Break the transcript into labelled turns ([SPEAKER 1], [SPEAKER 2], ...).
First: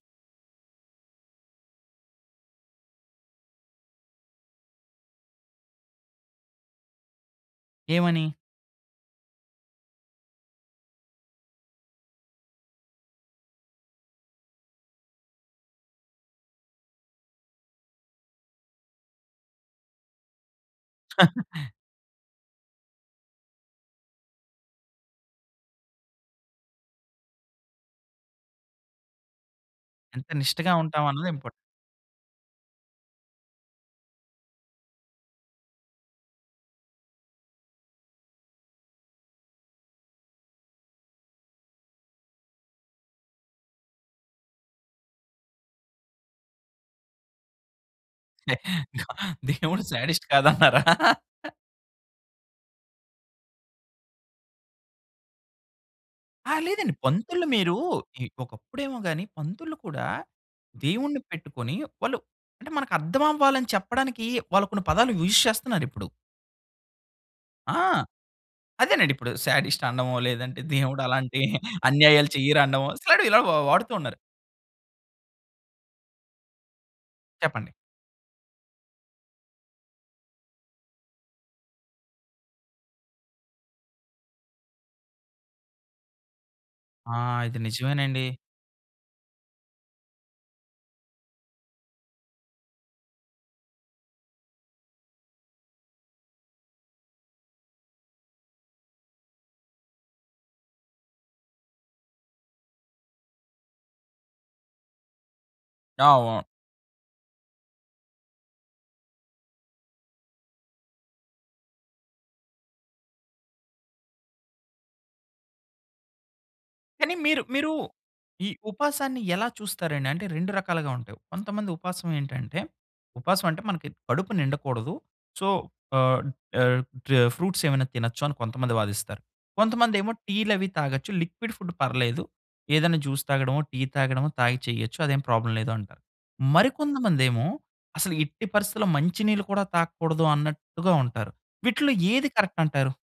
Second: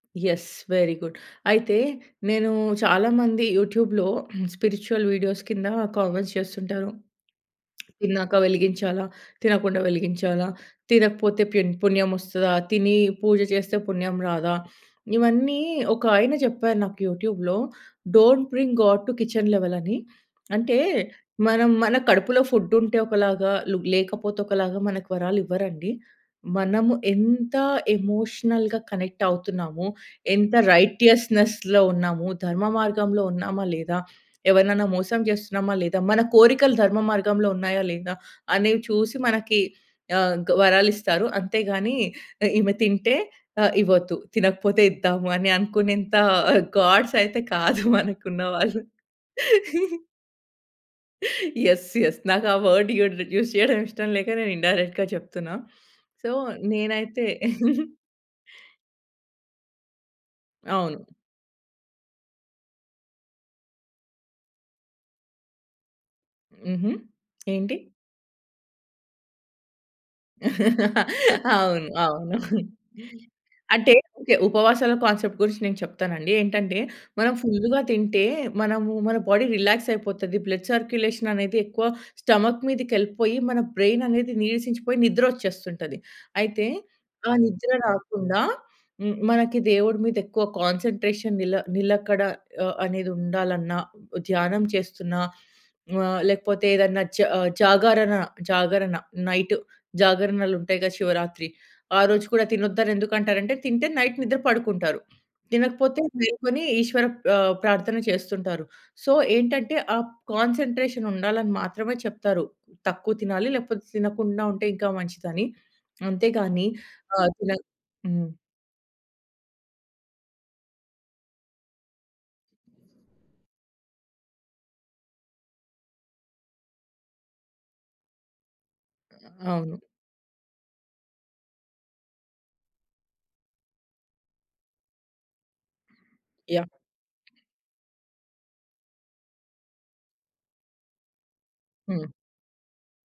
[SPEAKER 1] Yes! Very good. అయితే, నేను చాలా మంది యూట్యూబ్‌లో స్పిరిచ్యువల్‌ వీడియోస్ కింద కామెంట్స్ చేస్తుంటారు.
[SPEAKER 2] ఏమని?
[SPEAKER 1] తిన్నాక వెలిగించాలా, తినకుండా వెలిగించాలా, తినకపోతే పెన్ పుణ్యం వస్తదా, తిని పూజ చేస్తే పుణ్యం రాదా, ఇవన్నీ ఒక ఆయన జెప్పారు నాకు యూట్యూబ్‌లో, don't bring God to kitchen level అని. అంటే, మనం మన కడుపులో ఫుడ్డు ఉంటే ఒకలాగా, లేకపోతే ఒకలాగా, మనకి వరాలివ్వరండి. మనము ఎంత ఎమోషనల్‌గా కనెక్ట్ అవుతున్నామో,
[SPEAKER 2] ఎంత
[SPEAKER 1] ఎంత
[SPEAKER 2] నిష్టగా ఉంటామన్నదే ఇంపార్టెంట్.
[SPEAKER 1] రైటియస్‌నెస్‌లో ఉన్నాము, ధర్మమార్గంలో ఉన్నామా లేదా, ఎవరినైనా మోసం చేస్తున్నామా లేదా, మన కోరికలు ధర్మ మార్గంలో ఉన్నాయా లేదా, అనేవి చూసి మనకి ఆహ్, గ వరాలిస్తారు. అంతే గాని ఈమె తింటే ఆ! ఇవ్వొద్దు, తినకపోతే ఇద్దాము అని అనుకునేంత గాడ్స్ అయితే కాదు మనకున్నవాళ్ళు!
[SPEAKER 2] దేవుడు శాడిస్ట్ కాదన్నారా?
[SPEAKER 1] యెస్! యెస్! నాకు ఆ వర్డ్ యూడ్ రె యూస్ చేయడం ఇష్టం లేక నేను ఇన్‌డైరెక్ట్‌గా జెప్తున్నా. సో,
[SPEAKER 2] ఆ! లేదండి.
[SPEAKER 1] నేనైతే
[SPEAKER 2] పంతుల్లు మీరు, ఒకప్పుడేమో గాని, పంతుల్లు కూడా
[SPEAKER 1] అవును.
[SPEAKER 2] దేవుణ్ణి పెట్టుకొని, వాళ్ళు అంటే మనకు అర్థం అవ్వాలని చెప్పడానికి, వాళ్ళు కొన్ని పదాలు యూజ్ చేస్తున్నారిప్పుడు.
[SPEAKER 1] హుహు. ఏంటి?
[SPEAKER 2] ఆ! అదేనండిప్పుడు, శాడిస్ట్ అనడమో, లేదంటే దేవుడలాంటి
[SPEAKER 1] అవును.
[SPEAKER 2] అన్యాయాలు
[SPEAKER 1] అవును.
[SPEAKER 2] చెయ్యరనడమో సడ్ ఇలా వాడుతు
[SPEAKER 1] అంటే
[SPEAKER 2] ఉన్నారు.
[SPEAKER 1] ఓకే. ఉపవాసాల కాన్సెప్ట్ గురించి నేను చెప్తానండి. ఏంటంటే, మనం
[SPEAKER 2] చెప్పండి.
[SPEAKER 1] ఫుల్‌గా తింటే, మనము మన బాడీ రిలాక్స్ అయిపోతది. బ్లడ్ సర్క్యులేషన్ అనేది ఎక్కువ స్టమక్ మీదకెళ్ళిపోయి, మన బ్రెయిన్ అనేది నీరసించిపోయి నిద్రొచ్చేస్తుంటది. అయితే,
[SPEAKER 2] ఆ!
[SPEAKER 1] ఆ
[SPEAKER 2] ఇది
[SPEAKER 1] నిద్ర
[SPEAKER 2] నిజమేనండి.
[SPEAKER 1] రాకుండా, హ్మ్. మనకి దేవుడి మీదెక్కువ కాన్సన్‌ట్రేషన్ నిల నిలకడ ఆహ్, అనేదుండాలన్నా ధ్యానం చేస్తున్నా ఆహ్, లేకపోతేదన్నా జ జాగరణ, జాగరణ నైట్ జాగరణలుంటాయిగా! శివరాత్రి ఆరోజు కూడా తినొద్దని ఎందుకు అంటారంటే, తింటే నైట్ నిద్ర పడుకుంటారు. తినకపోతే
[SPEAKER 2] అవును.
[SPEAKER 1] మేలుకొని ఈశ్వర ప్ ఆహ్, ప్రార్థన చేస్తుంటారు. సో, ఏంటంటే, ఆ కాన్సన్‌ట్రేషన్ ఉండాలని మాత్రమే చెప్తారు. తక్కువ తినాలి. లేకపోతే తినకుండా ఉంటే ఇంకా మంచిదని. అంతేగాని
[SPEAKER 2] కానీ
[SPEAKER 1] ఆహ్,
[SPEAKER 2] మీరు
[SPEAKER 1] తినక
[SPEAKER 2] మీరు
[SPEAKER 1] హ్మ్.
[SPEAKER 2] ఈ ఉపాసాన్ని ఎలా చూస్తారండి? అంటే 2 రకాలుగా ఉంటాయి. కొంతమంది ఉపాసమేంటంటే, ఉపాసం అంటే, మనకి కడుపు నిండకూడదు, సో, ఆహ్, ఆహ్, టే ఫ్రూట్సేమైనా తినొచ్చు అని కొంతమంది వాదిస్తారు.
[SPEAKER 1] అవును.
[SPEAKER 2] కొంతమందేమో టీలవి తాగొచ్చు, లిక్విడ్ ఫుడ్ పర్లేదు, ఏదైనా జ్యూస్ తాగడమో, టీ తాగడమో, తాగి చేయొచ్చు. అదేం ప్రాబ్లమ్ లేదు అంటారు. మరి
[SPEAKER 1] యాహ్!
[SPEAKER 2] కొంతమందేమో అసలు ఎట్టి పరిస్థితిలో మంచి నీళ్ళు కూడా తాగకూడదు అన్నట్టుగా ఉంటారు. వీటిల్లో
[SPEAKER 1] హ్మ్.
[SPEAKER 2] ఏది కరెక్ట్ అంటారు?